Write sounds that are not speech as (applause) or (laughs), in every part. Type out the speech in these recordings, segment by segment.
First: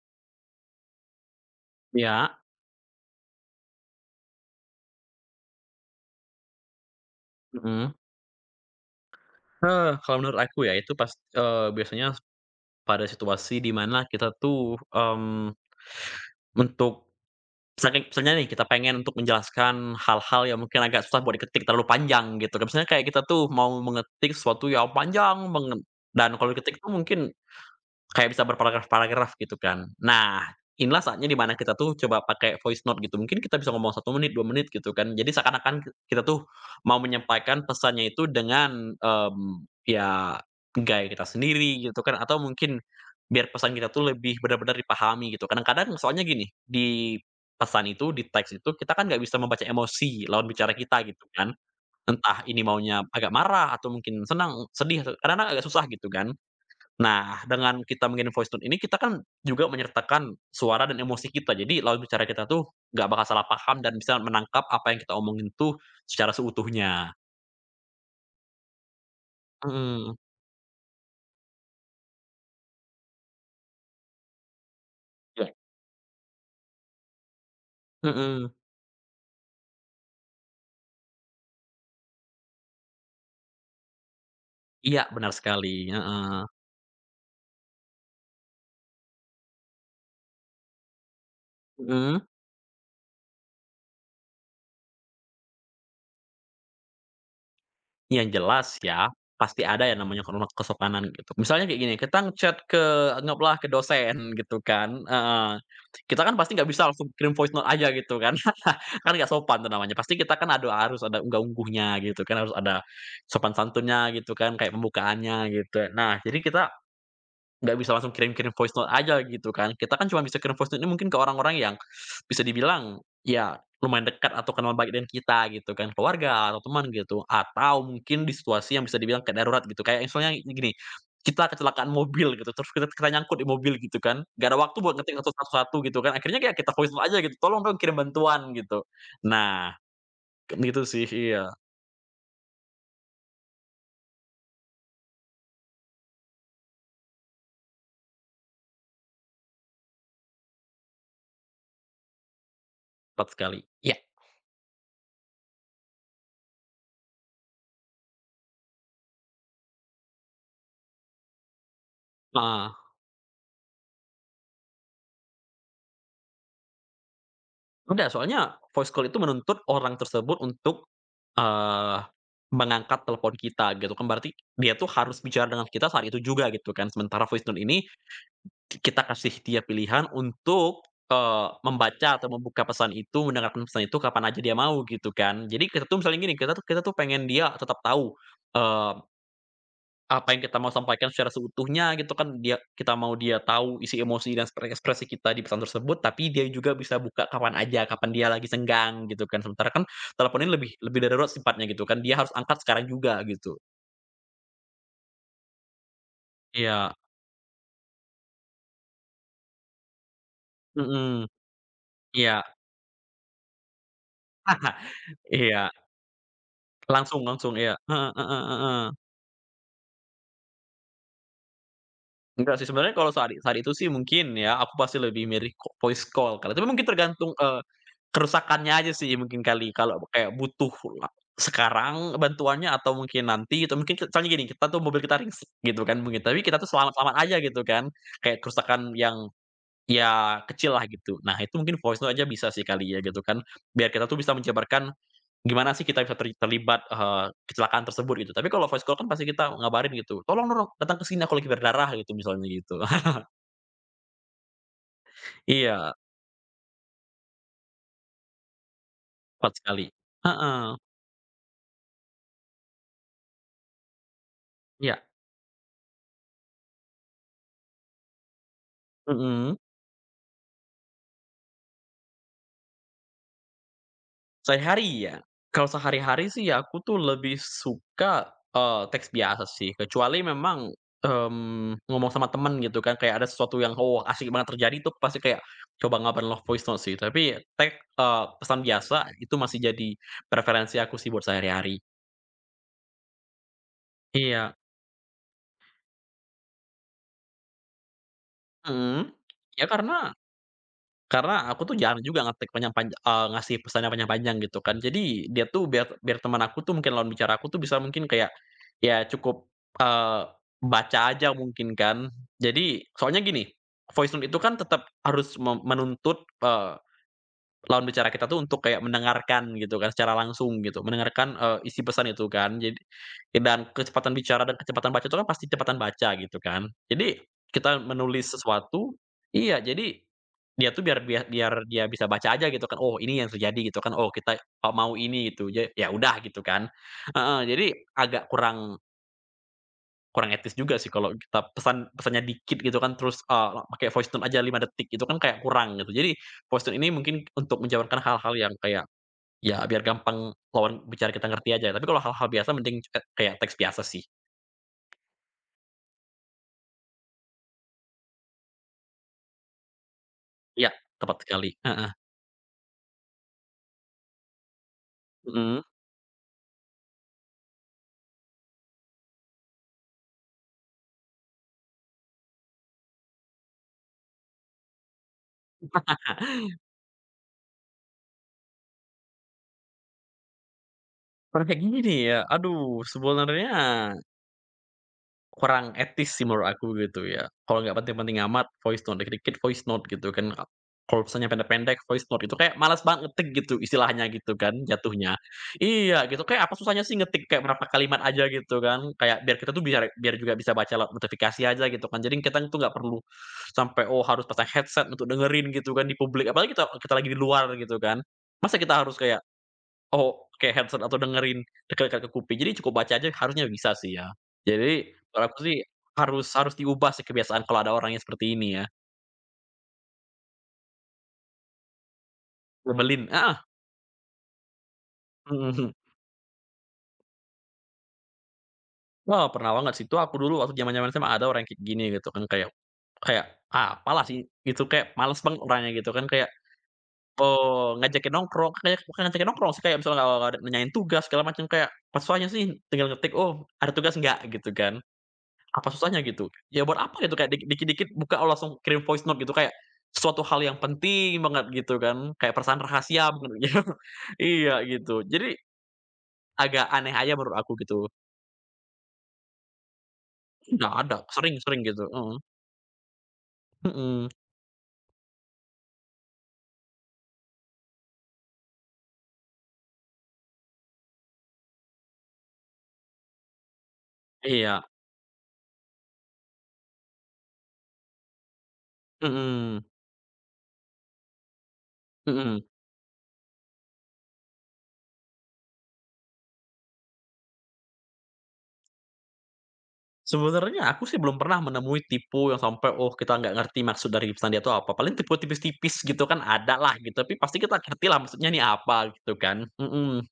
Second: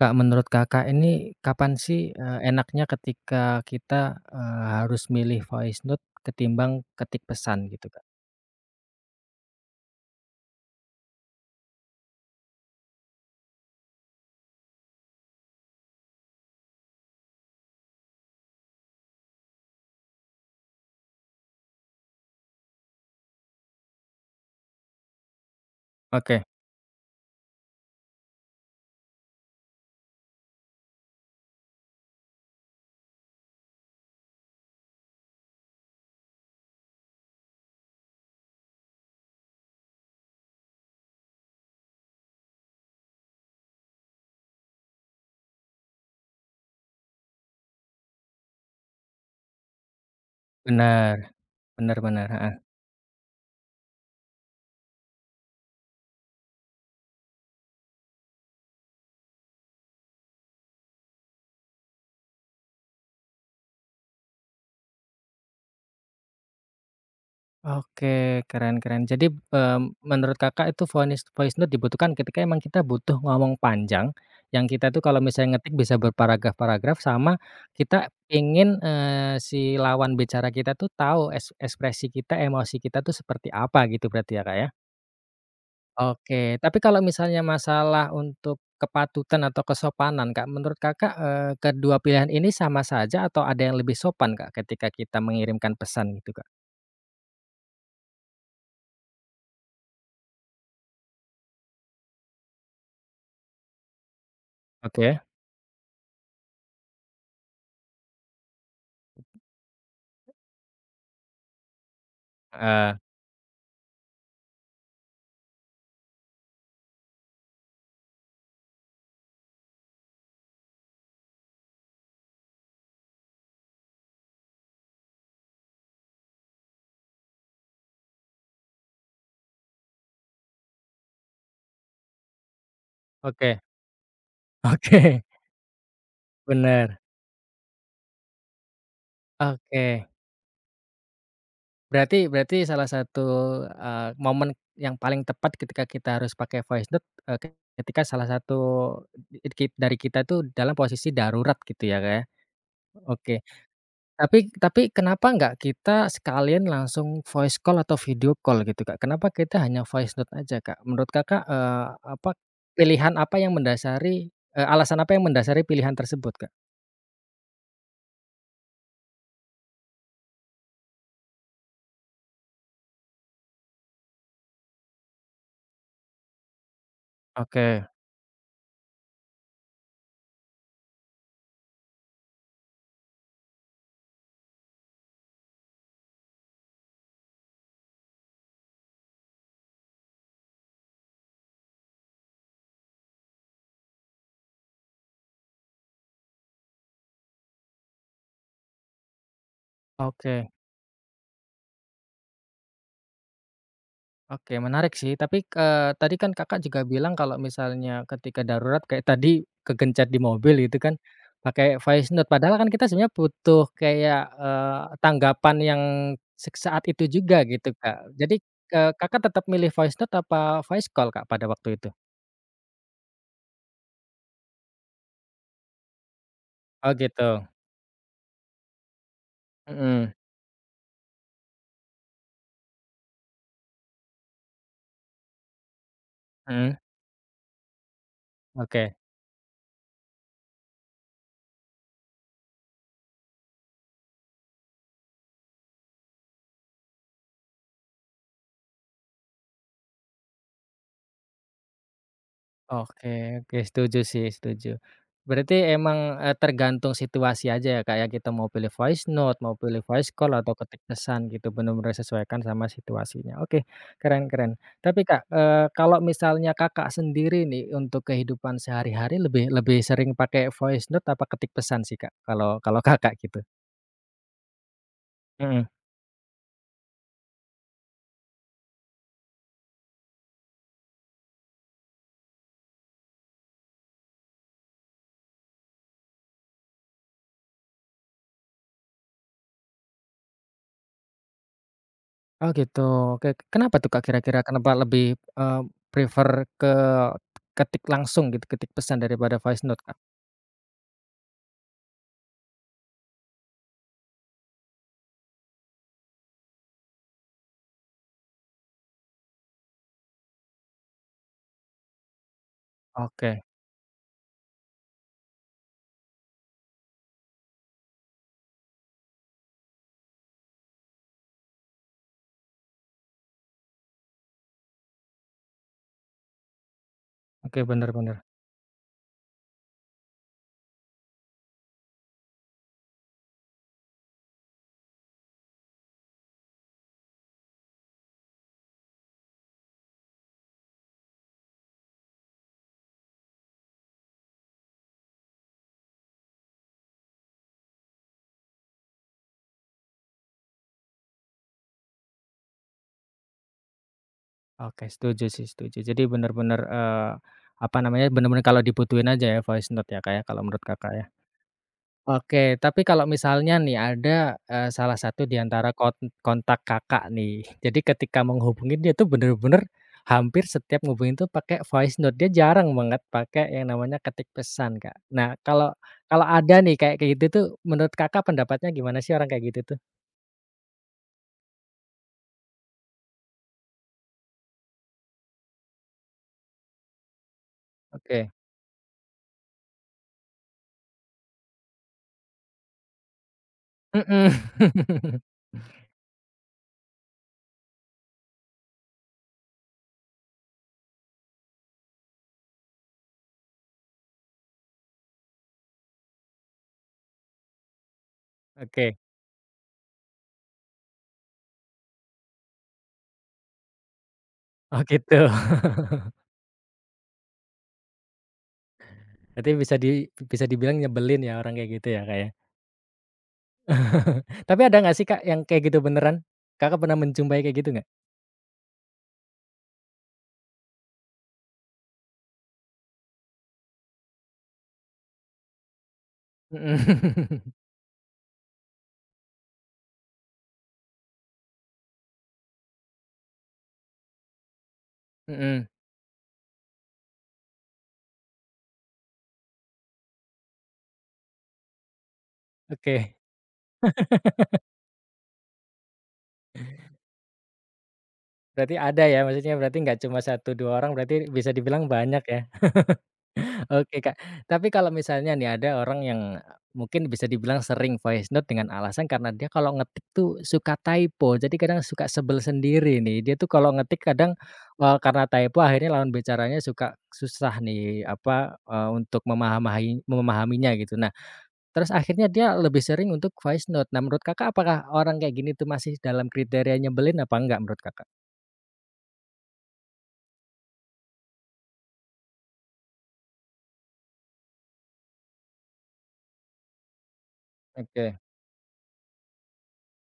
Kak, menurut Kakak ini kapan sih, Iya, enaknya ketika kita, harus milih voice note ketimbang ketik pesan gitu, mhm. Kak? Kalau menurut aku ya itu pas biasanya pada situasi di mana kita tuh, untuk misalnya nih kita pengen untuk menjelaskan hal-hal yang mungkin agak susah buat diketik terlalu panjang gitu kan. Misalnya kayak kita tuh mau mengetik sesuatu yang panjang banget dan Oke, kalau diketik tuh mungkin kayak bisa berparagraf-paragraf gitu kan. Nah, inilah saatnya di mana kita tuh coba pakai voice note gitu. Mungkin kita bisa ngomong satu menit, 2 menit gitu kan. Jadi seakan-akan kita tuh mau menyampaikan pesannya itu dengan, ya gaya kita sendiri gitu kan, atau mungkin biar pesan kita tuh lebih benar-benar dipahami gitu. Kadang-kadang soalnya gini, di pesan itu, di teks itu kita kan nggak bisa membaca emosi lawan bicara kita benar gitu kan. benar benar. Entah ini maunya agak marah atau mungkin senang, sedih, atau- kadang-kadang agak susah gitu kan. Nah, dengan kita mengkirim voice note ini, kita kan juga menyertakan suara dan emosi kita. Jadi lawan bicara kita tuh nggak bakal salah paham dan bisa menangkap apa yang kita omongin tuh secara seutuhnya. Oke, keren, keren. Jadi, Mhm. menurut Kakak itu voice voice note dibutuhkan ketika emang kita butuh ngomong panjang, yang kita tuh kalau Iya. misalnya ngetik bisa berparagraf-paragraf, sama kita Mhm. ingin si lawan bicara kita tuh tahu ekspresi kita, emosi kita tuh seperti apa gitu, berarti ya, Kak, ya? Iya, benar sekali, heeh. Oke, tapi kalau misalnya masalah untuk kepatutan atau kesopanan, Kak, menurut Kakak, kedua pilihan Mhm. ini sama saja atau ada yang lebih sopan, Kak, ketika kita mengirimkan pesan gitu, Kak? Yang jelas ya, pasti ada yang namanya kesopanan gitu. Misalnya kayak gini, kita nge-chat ke anggaplah ke dosen gitu kan, Oke, heeh. Kita kan pasti nggak bisa langsung kirim voice note aja gitu kan. Kan nggak sopan tuh namanya, pasti kita kan ada harus ada unggah-ungguhnya gitu kan, harus ada heeh, sopan santunnya gitu kan, kayak pembukaannya gitu. Nah, jadi kita nggak bisa langsung kirim-kirim voice note aja gitu kan. Kita kan cuma bisa kirim voice note ini mungkin ke orang-orang yang bisa dibilang, ya lumayan dekat atau kenal baik dengan kita gitu kan, keluarga atau teman gitu, atau mungkin di situasi yang bisa dibilang kayak darurat gitu. Kayak misalnya gini, kita kecelakaan mobil gitu, terus kita kita nyangkut di oke, mobil gitu kan, nggak ada (laughs) waktu buat ngetik oke, satu satu gitu kan, akhirnya kayak kita voice benar. note aja gitu, "Tolong dong kirim bantuan," gitu. Nah, Oke. kan gitu sih, iya, Berarti berarti salah satu, momen yang paling tepat ketika kita harus pakai voice note, ketika salah satu di kit dari kita tuh dalam posisi darurat gitu ya, Kak, ya? tepat Oke. sekali. Iya, Tapi kenapa nggak kita sekalian langsung voice call atau video call gitu, Kak? Kenapa kita hanya voice note aja, Kak? Menurut Kakak, apa heeh. pilihan apa yang mendasari alasan apa yang mendasari pilihan tersebut, Kak? Udah, soalnya voice call itu menuntut orang tersebut untuk Eee, mengangkat telepon kita gitu kan, berarti dia tuh harus bicara dengan kita saat itu juga gitu kan. Sementara voice note Oke, ini kita kasih dia pilihan untuk, membaca atau membuka pesan itu, mendengarkan pesan itu kapan aja dia mau gitu kan. Jadi kita tuh misalnya gini, kita tuh pengen dia tetap tahu apa yang kita mau sampaikan secara seutuhnya gitu kan, dia kita mau dia tahu isi emosi dan ekspresi kita di pesan tersebut, tapi dia juga bisa buka kapan aja, kapan dia lagi senggang gitu kan. Sementara kan telepon oke. ini lebih lebih darurat sifatnya gitu kan, dia harus angkat sekarang juga gitu. Oke, menarik sih. Tapi, tadi kan Kakak juga Iya, bilang kalau misalnya ketika darurat kayak tadi kegencet di mobil gitu kan, mhm, pakai voice note. iya Padahal kan kita sebenarnya butuh kayak, tanggapan iya, yang saat itu langsung juga langsung, iya, gitu, heeh Kak. Jadi, heeh heeh. Kakak tetap milih voice note apa voice call, Kak, pada waktu itu? Enggak sih, sebenarnya kalau saat saat itu sih mungkin ya, aku pasti lebih milih voice call kali, tapi mungkin Oh tergantung, gitu. kerusakannya aja sih mungkin kali. Kalau Mhm, kayak butuh sekarang bantuannya atau mungkin nanti atau mungkin soalnya gini, kita tuh mobil kita ringsek gitu kan mungkin, tapi kita tuh mhm, selamat-selamat aja gitu kan, kayak kerusakan oke. yang ya kecil lah gitu. Nah itu mungkin voice note aja bisa sih kali ya gitu kan, biar kita tuh bisa menjabarkan gimana sih kita bisa terlibat, kecelakaan tersebut gitu. Tapi kalau voice call kan pasti kita ngabarin gitu, "Tolong dong datang ke sini, aku lagi berdarah," gitu misalnya gitu. (laughs) Oke, oke, setuju sih, setuju. Berarti Iya, emang, tergantung situasi aja ya, Kak, ya, kita mau pilih voice note, mau cepat pilih sekali. voice call, atau Heeh, ketik pesan gitu, benar-benar sesuaikan sama situasinya. Oke, keren, keren. Tapi, iya, Kak, kalau misalnya Kakak sendiri nih, untuk kehidupan sehari-hari lebih mhm. lebih sering pakai voice note apa ketik pesan sih, Kak, kalau kalau (laughs) Kakak gitu? Sehari-hari ya? Mhm. Kalau sehari-hari sih ya aku tuh lebih suka, teks biasa sih, kecuali memang, ngomong sama temen gitu kan, kayak ada sesuatu yang, oh, asik banget terjadi tuh pasti kayak coba ngabarin lewat voice note sih, tapi teks pesan biasa itu masih jadi preferensi aku sih buat sehari-hari. Oh gitu, oke. Kenapa tuh, Kak, kira-kira? Iya, Kenapa lebih, prefer ke ketik langsung gitu, ketik pesan mhm, daripada voice ya note, Kak? karena aku tuh jarang juga ngetik ngasih pesan yang panjang-panjang gitu kan. Jadi dia tuh biar biar teman aku tuh mungkin lawan bicara aku tuh bisa mungkin kayak, ya cukup, eee, baca aja mungkin kan. Jadi soalnya Oke. gini, voice note itu kan tetap harus menuntut, lawan bicara kita tuh untuk kayak mendengarkan gitu kan, secara langsung gitu, mendengarkan, isi pesan itu kan. Jadi dan kecepatan bicara dan kecepatan baca itu kan pasti kecepatan baca gitu kan. Jadi Oke, kita bener, bener. menulis sesuatu, iya, jadi dia tuh biar biar biar dia bisa baca aja gitu kan, "Oh ini yang terjadi," gitu kan, "Oh kita, mau ini," gitu, ya udah gitu kan. Heeh, jadi agak kurang, kurang etis juga sih kalau kita pesannya dikit gitu kan terus, pakai voice tone aja 5 detik itu kan kayak kurang gitu. Jadi voice tone ini mungkin untuk menjawabkan hal-hal yang kayak, ya biar gampang lawan bicara kita ngerti aja. Tapi kalau hal-hal biasa mending e kayak teks biasa sih. Oke, setuju sih, setuju. Jadi bener-bener, bener-bener kalau dibutuhin aja ya voice note ya, kayak kalau menurut Iya, Kakak ya. tepat sekali. Heeh. Oke, tapi kalau misalnya nih ada, salah satu di Mhm. antara kontak Kakak nih, (laughs) jadi ketika menghubungi dia tuh bener-bener hampir setiap ngehubungin tuh pakai voice note, dia jarang banget pakai yang namanya ketik pesan, Kak. Nah, kalau kalau ada nih kayak kayak gitu tuh, menurut Kakak pendapatnya gimana sih orang kayak gitu tuh? Kalau kayak gini nih ya, aduh sebenarnya kurang etis sih menurut aku gitu ya. Kalau nggak penting-penting Oke. amat voice note, dikit-dikit voice note gitu kan. Kalau misalnya pendek-pendek voice note itu kayak malas banget ngetik gitu istilahnya Mhm. gitu kan jatuhnya. (laughs) Iya gitu, kayak apa susahnya sih ngetik kayak berapa kalimat aja gitu kan. Kayak biar kita tuh biar biar juga bisa baca lewat notifikasi aja gitu kan. Jadi kita tuh nggak perlu sampai, oh harus pasang headset untuk dengerin gitu kan di publik, apalagi kita kita lagi di luar gitu kan. Masa kita Oke. harus kayak oh, pakai headset atau dengerin dekat-dekat ke kuping, jadi cukup baca aja harusnya bisa sih ya. Oh, Jadi gitu. kalau aku sih harus harus diubah sih kebiasaan kalau ada orang yang seperti ini ya, Berarti bisa dibilang nyebelin ya orang kayak gitu ya, Kak, ya. nyebelin, heeh, Tapi ada nggak sih, Kak, yang mhm, kayak mhm. gitu beneran? Kakak pernah menjumpai kayak gitu nggak? (laughs) Wah, pernah banget sih itu, aku dulu waktu zaman-zaman SMA ada orang yang kayak gini gitu kan, kayak kayak, "Ah, apalah sih," itu kayak males banget orangnya gitu kan, kayak, Mhm, (laughs) ngajakin nongkrong, kayak bukan ngajakin nongkrong sih kayak misalnya, nanyain tugas segala macam, kayak, "Apa susahnya sih tinggal ngetik, oh ada tugas nggak?" Gitu kan. mhm. Apa susahnya gitu? Ya buat apa gitu kayak dikit-dikit buka oh langsung kirim voice note, gitu kayak suatu hal yang penting banget gitu kan, kayak perasaan rahasia Oke. mungkin ya. (laughs) Iya gitu. Jadi agak aneh aja menurut aku gitu. Berarti ada ya, maksudnya berarti nggak cuma satu Nggak 2 orang, ada, berarti sering bisa sering gitu, dibilang heeh, banyak ya? Oke, mhm, Kak. Tapi kalau misalnya nih ada orang yang mungkin bisa dibilang sering voice note dengan alasan karena dia kalau ngetik tuh suka typo, jadi kadang suka sebel sendiri nih. Dia tuh kalau ngetik kadang, iya, karena typo akhirnya lawan bicaranya suka susah nih, apa, untuk mhm, memahaminya gitu. Nah, terus akhirnya mhm. dia lebih sering untuk voice note. Nah, menurut Kakak apakah orang kayak gini tuh masih dalam kriteria nyebelin apa enggak menurut Kakak? Sebenarnya aku sih belum pernah menemui tipu yang sampai, oh kita nggak ngerti maksud dari pesan dia itu apa, paling tipu tipis-tipis gitu kan ada lah gitu, tapi pasti kita ngerti lah Oke, maksudnya ini apa gitu kan, mhm.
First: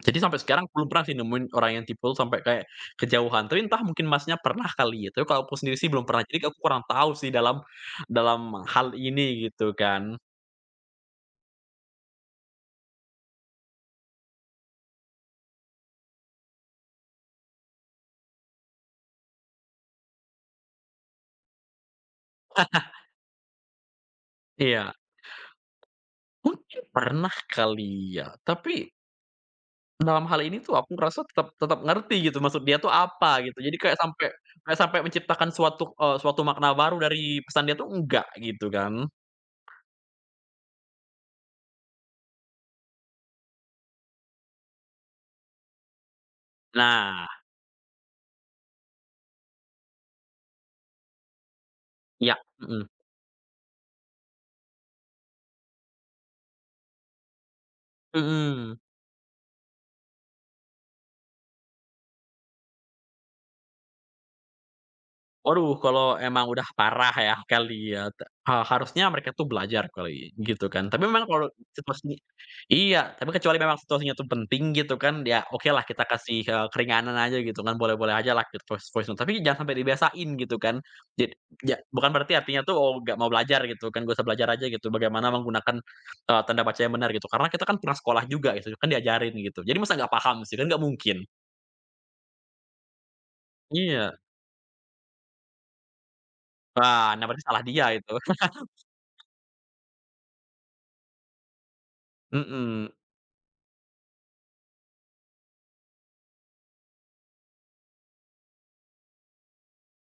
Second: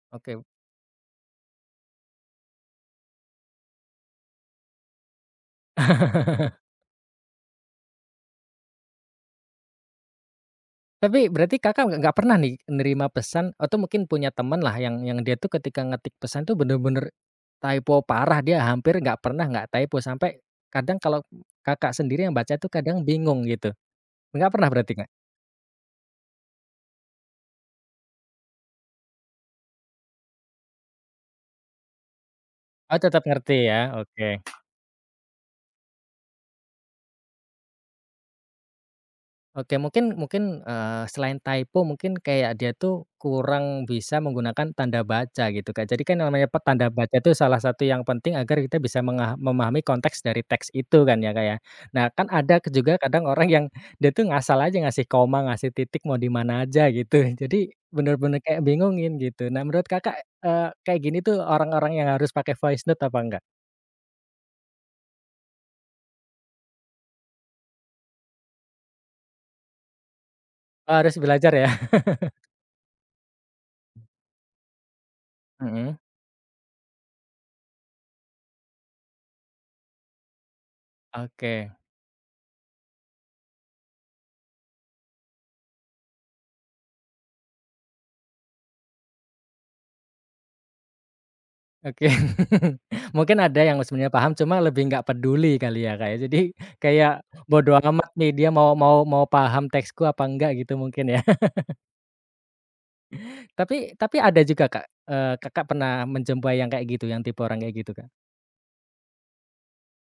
Jadi oke. sampai sekarang belum pernah sih nemuin orang yang tipe sampai kayak kejauhan, tapi entah mungkin Masnya pernah kali ya, tapi kalau aku sendiri sih belum pernah, jadi (laughs) aku kurang tahu sih dalam dalam hal ini gitu kan. Tapi berarti Kakak nggak pernah nih nerima pesan atau mungkin punya teman lah yang dia tuh ketika ngetik pesan tuh bener-bener typo parah, dia hampir nggak pernah nggak typo, sampai kadang kalau Kakak sendiri yang baca tuh kadang bingung gitu? Nggak pernah berarti, Iya, nggak? mungkin pernah kali ya, tapi dalam hal ini tuh aku ngerasa tetap tetap ngerti gitu maksud dia tuh Oh tetap apa ngerti gitu, jadi ya? Oke. kayak sampai menciptakan suatu, suatu makna baru dari pesan dia tuh enggak gitu kan. Oke, mungkin, mungkin, selain typo mungkin kayak dia tuh kurang bisa menggunakan tanda baca gitu, Kak. Jadi kan namanya tanda baca Nah, itu salah satu yang penting agar kita bisa memahami konteks dari teks itu kan ya, Kak, ya. Nah kan iya, ada mhm, juga kadang orang yang dia tuh ngasal aja ngasih koma, ngasih titik mau di mana aja gitu. (laughs) Jadi bener-bener kayak mhm. bingungin gitu. Nah menurut Kakak, kayak gini tuh orang-orang yang harus pakai voice note apa enggak? Waduh, kalau emang udah parah ya kali ya, te ha harusnya mereka tuh belajar kali, gitu kan. Oh Tapi harus memang kalau belajar ya? (laughs) situasinya iya, tapi kecuali memang situasinya tuh penting gitu kan, ya oke lah Mhm, kita kasih, keringanan aja gitu kan, boleh-boleh ajalah gitu voice voice note, tapi jangan sampai dibiasain gitu kan. Jad oke. ja bukan berarti artinya tuh, oh nggak mau belajar gitu kan, gue usah belajar aja gitu, bagaimana menggunakan, tanda baca yang benar gitu. Karena kita kan pernah sekolah juga gitu, kan diajarin gitu. Jadi masa nggak paham sih, kan nggak mungkin. Oke. (laughs) Mungkin ada yang sebenarnya Iya. paham, cuma lebih nggak peduli kali ya, kayak. Jadi Wah, kayak nah berarti salah bodoh dia amat itu. nih dia (laughs) mau mau mau paham teksku apa enggak gitu mungkin ya. (laughs) Mhm. Tapi ada juga, Kak, Kakak pernah menjumpai yang kayak gitu, yang tipe orang kayak gitu, Kak?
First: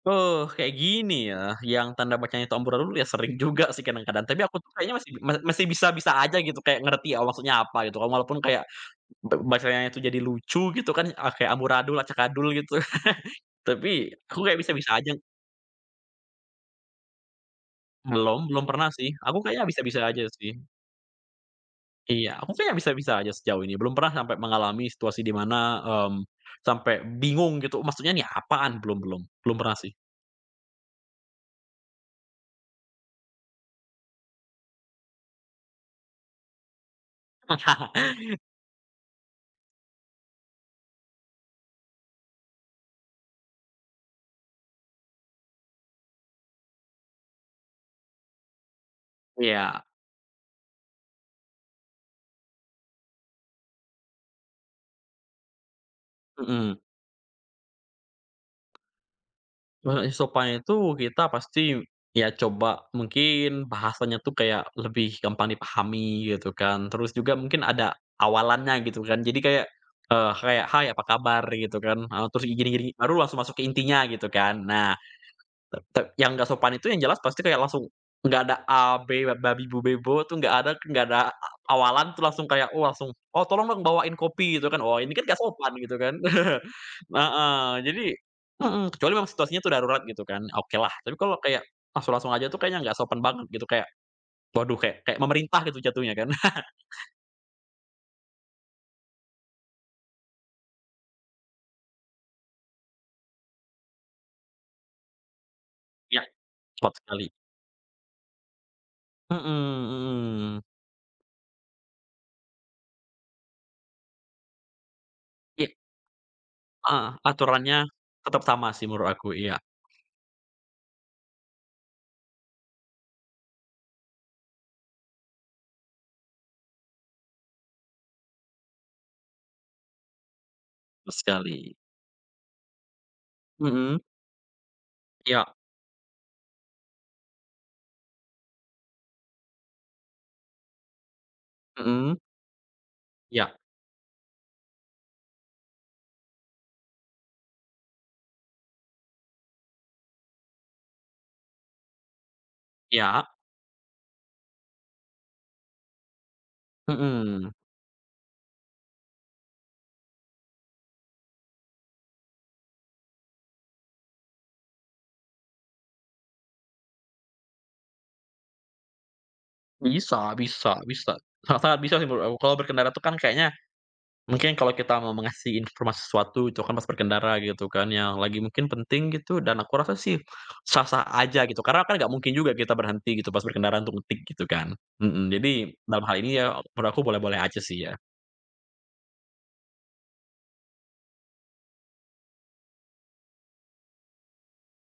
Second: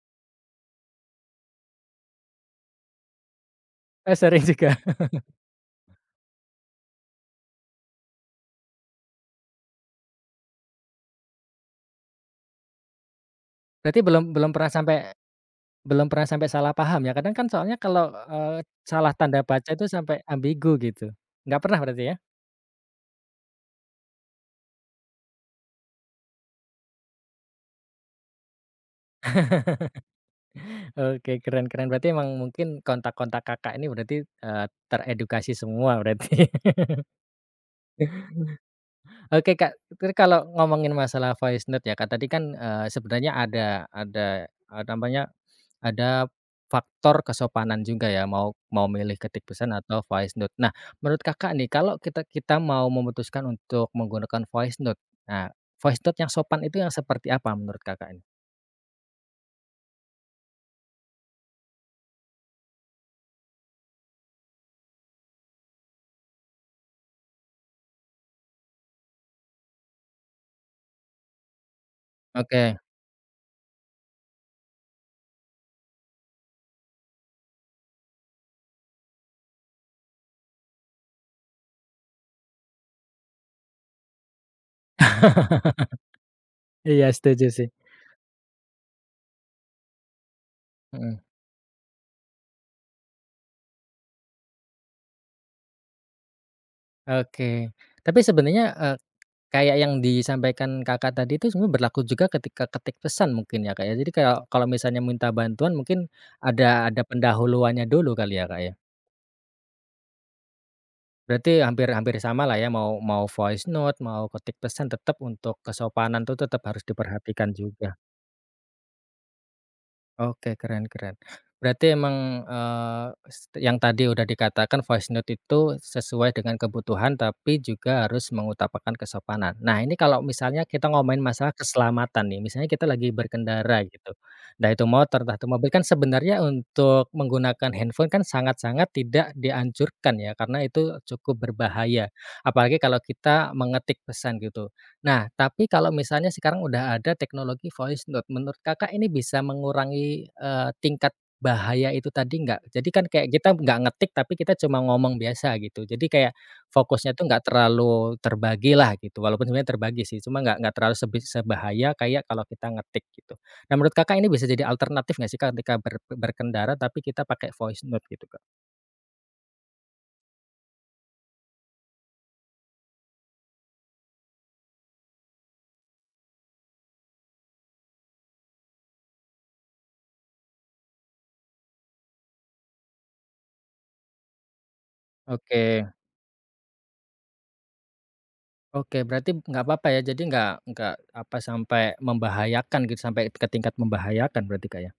Oh, kayak gini ya, yang tanda bacanya itu amburadul ya, sering juga sih Eh, kadang-kadang, tapi sering aku tuh juga. kayaknya (laughs) masih masih bisa-bisa aja gitu, kayak ngerti ya maksudnya apa gitu kan, walaupun kayak bacanya itu jadi lucu gitu kan, ah, kayak amburadul, acakadul gitu. (laughs) Berarti Tapi belum aku belum kayak pernah sampai bisa-bisa aja. belum pernah sampai salah paham ya? Kadang kan soalnya kalau, Belum, belum pernah sih. salah Aku tanda kayaknya baca itu bisa-bisa sampai aja sih. ambigu gitu. Nggak pernah berarti ya? Iya, aku kayaknya bisa-bisa aja sejauh ini, belum pernah sampai mengalami situasi di mana, mmm, sampai bingung gitu, maksudnya nih apaan? Belum belum, belum pernah sih. Oke, keren, keren. Berarti emang mungkin kontak-kontak Kakak ini berarti, teredukasi semua berarti. (laughs) (laughs) Oke Kak, itu kalau ngomongin masalah voice note ya Kak, tadi kan, sebenarnya ada, ada faktor kesopanan juga ya, mau mau milih ketik pesan Iya, atau voice note. Nah, menurut Kakak nih, kalau kita kita mau memutuskan untuk menggunakan voice note, nah, voice note yang sopan mhm. itu yang seperti apa menurut Kakak ini? Sopan itu kita pasti ya coba mungkin bahasanya tuh kayak lebih gampang dipahami gitu kan, terus juga mungkin ada awalannya gitu kan. Jadi kayak, kayak, "Hai apa kabar?" gitu kan, terus gini Oke. gini, baru langsung masuk ke intinya gitu kan. Nah, te te yang nggak sopan itu yang jelas pasti kayak langsung nggak ada a b babi bu bebo tuh nggak ada, nggak ada awalan tuh langsung kayak, oh langsung, "Oh tolong dong bawain kopi," gitu kan. Oh ini kan nggak sopan gitu kan. (laughs) Iya, setuju sih. Heeh, jadi mhm, kecuali memang situasinya tuh darurat gitu kan, okelah. Tapi Mhm, kalau kayak langsung-langsung aja tuh kayaknya nggak sopan banget gitu, kayak waduh kayak kayak memerintah gitu jatuhnya kan. oke. Tapi sebenarnya, kayak yang disampaikan Kakak tadi itu sebenarnya berlaku juga ketika ketik pesan mungkin ya, Kak, ya? Jadi kayak kalau misalnya minta bantuan mungkin Ya, ada tepat ada sekali. pendahuluannya dulu kali ya, Kak, ya? Mhm mhm. Berarti hampir hampir sama lah ya mau mau voice note, mau ketik pesan, tetap untuk Iya, kesopanan tuh tetap harus heeh, diperhatikan aturannya juga. tetap sama sih menurut aku, iya, Oke, keren, keren. Berarti emang, eee, s yang tadi udah dikatakan voice note itu sesuai dengan kebutuhan, tapi juga harus mengutamakan kesopanan. Nah, ini kalau misalnya kita betul ngomongin masalah sekali. keselamatan nih, misalnya kita lagi berkendara Mhm, gitu, entah itu motor, entah iya, itu mobil, kan sebenarnya untuk menggunakan handphone kan sangat-sangat tidak dianjurkan ya, karena itu cukup berbahaya. mhm, Apalagi kalau kita iya, mengetik pesan gitu. Nah, tapi kalau misalnya sekarang udah ada teknologi voice note, menurut Kakak ini bisa mengurangi, tingkat bahaya itu tadi nggak? Jadi kan kayak iya, kita nggak ngetik, tapi kita cuma ngomong biasa gitu. Jadi kayak fokusnya tuh nggak mhm. terlalu terbagi lah gitu, walaupun sebenarnya terbagi sih, cuma nggak terlalu sebahaya kayak kalau kita ngetik gitu. Nah, menurut Kakak ini bisa jadi alternatif nggak sih, Kak, ketika berkendara tapi kita pakai voice note gitu, Kak? Bisa bisa bisa. Sangat sangat bisa sih menurut aku, kalau berkendara tuh kan kayaknya mungkin kalau kita mau mengasih informasi sesuatu itu kan pas berkendara gitu kan, yang lagi mungkin penting gitu dan aku rasa sih sah-sah aja gitu, karena kan nggak mungkin juga kita berhenti gitu pas berkendara untuk ngetik gitu kan. Mhm, jadi Oke. dalam hal ini ya menurut aku boleh-boleh aja sih ya. Oke, berarti nggak apa-apa ya, jadi nggak apa, sampai membahayakan gitu, sampai ke tingkat membahayakan berarti, Kak, ya?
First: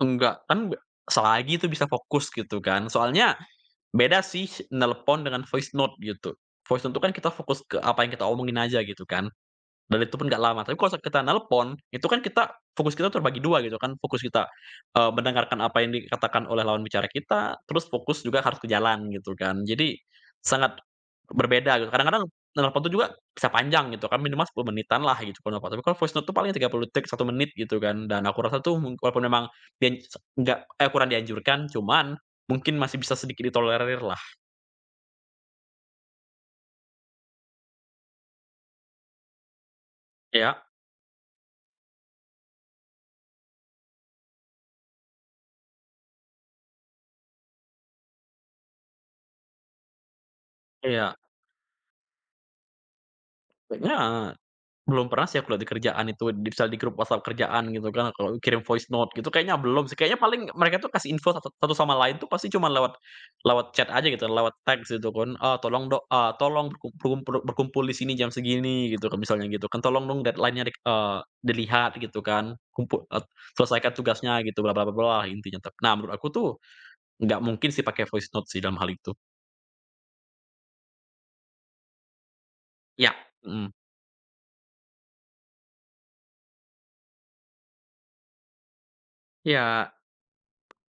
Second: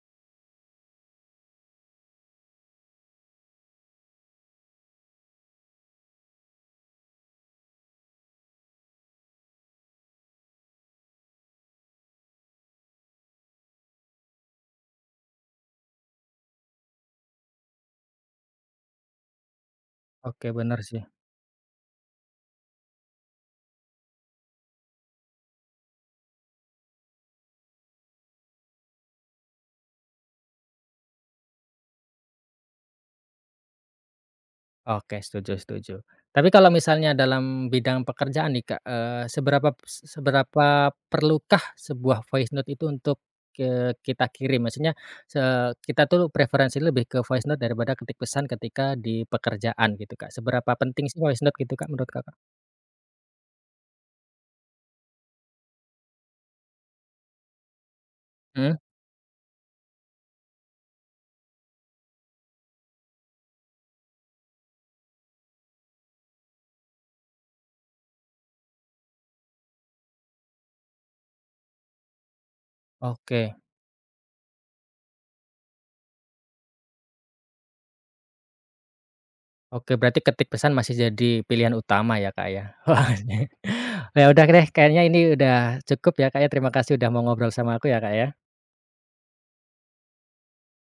Enggak, kan selagi itu bisa fokus gitu kan, soalnya beda sih nelpon dengan voice note gitu. Voice note itu kan kita fokus ke apa yang kita omongin aja gitu kan. Dan itu pun nggak lama. Tapi kalau kita nelpon, itu kan kita fokus, kita terbagi dua gitu kan, fokus kita, mendengarkan apa yang dikatakan oleh lawan bicara kita, terus fokus juga harus ke jalan gitu kan. Jadi Oke, sangat benar sih. berbeda gitu. Kadang-kadang nelpon tuh juga bisa panjang gitu kan, minimal 10 menitan lah gitu kalau nelpon. Tapi kalau voice note tuh paling 30 detik, satu menit gitu kan. Dan aku rasa tuh walaupun memang dian nggak eh, kurang dianjurkan, cuman mungkin masih bisa sedikit ditolerir lah. Oke, setuju, setuju. Tapi kalau misalnya dalam bidang pekerjaan nih, Kak, seberapa Iya seberapa perlukah sebuah voice note itu untuk, kita kirim? Maksudnya, se kita tuh preferensi lebih ke voice note daripada ketik pesan ketika di pekerjaan gitu, Kak. Seberapa penting iya. sih voice note gitu, Kak, menurut Kakak? Heeh. Belum pernah sih aku lihat di kerjaan itu, di misal di grup WhatsApp kerjaan gitu kan, kalau kirim Hmm. voice note gitu kayaknya belum sih, kayaknya paling mereka tuh kasih info satu satu sama lain tuh pasti cuma lewat lewat chat aja gitu, lewat teks gitu kan, "Ah, tolong dok ah tolong berkumpul berkumpul di sini jam segini," gitu kan misalnya gitu kan, "Tolong dong deadline-nya dilihat," gitu kan, "Kumpu et Oke. selesaikan tugasnya," gitu bla bla bla bla intinya nah menurut aku tuh nggak mungkin sih pakai voice note sih dalam hal itu. Oke, berarti ketik pesan masih jadi pilihan utama ya, Kak, ya? (laughs) Wah, Ya, ini- mhm. ya udah deh kayaknya ini udah cukup ya, Kak, ya. Terima kasih udah mau ngobrol sama aku ya, Kak, ya. Iya,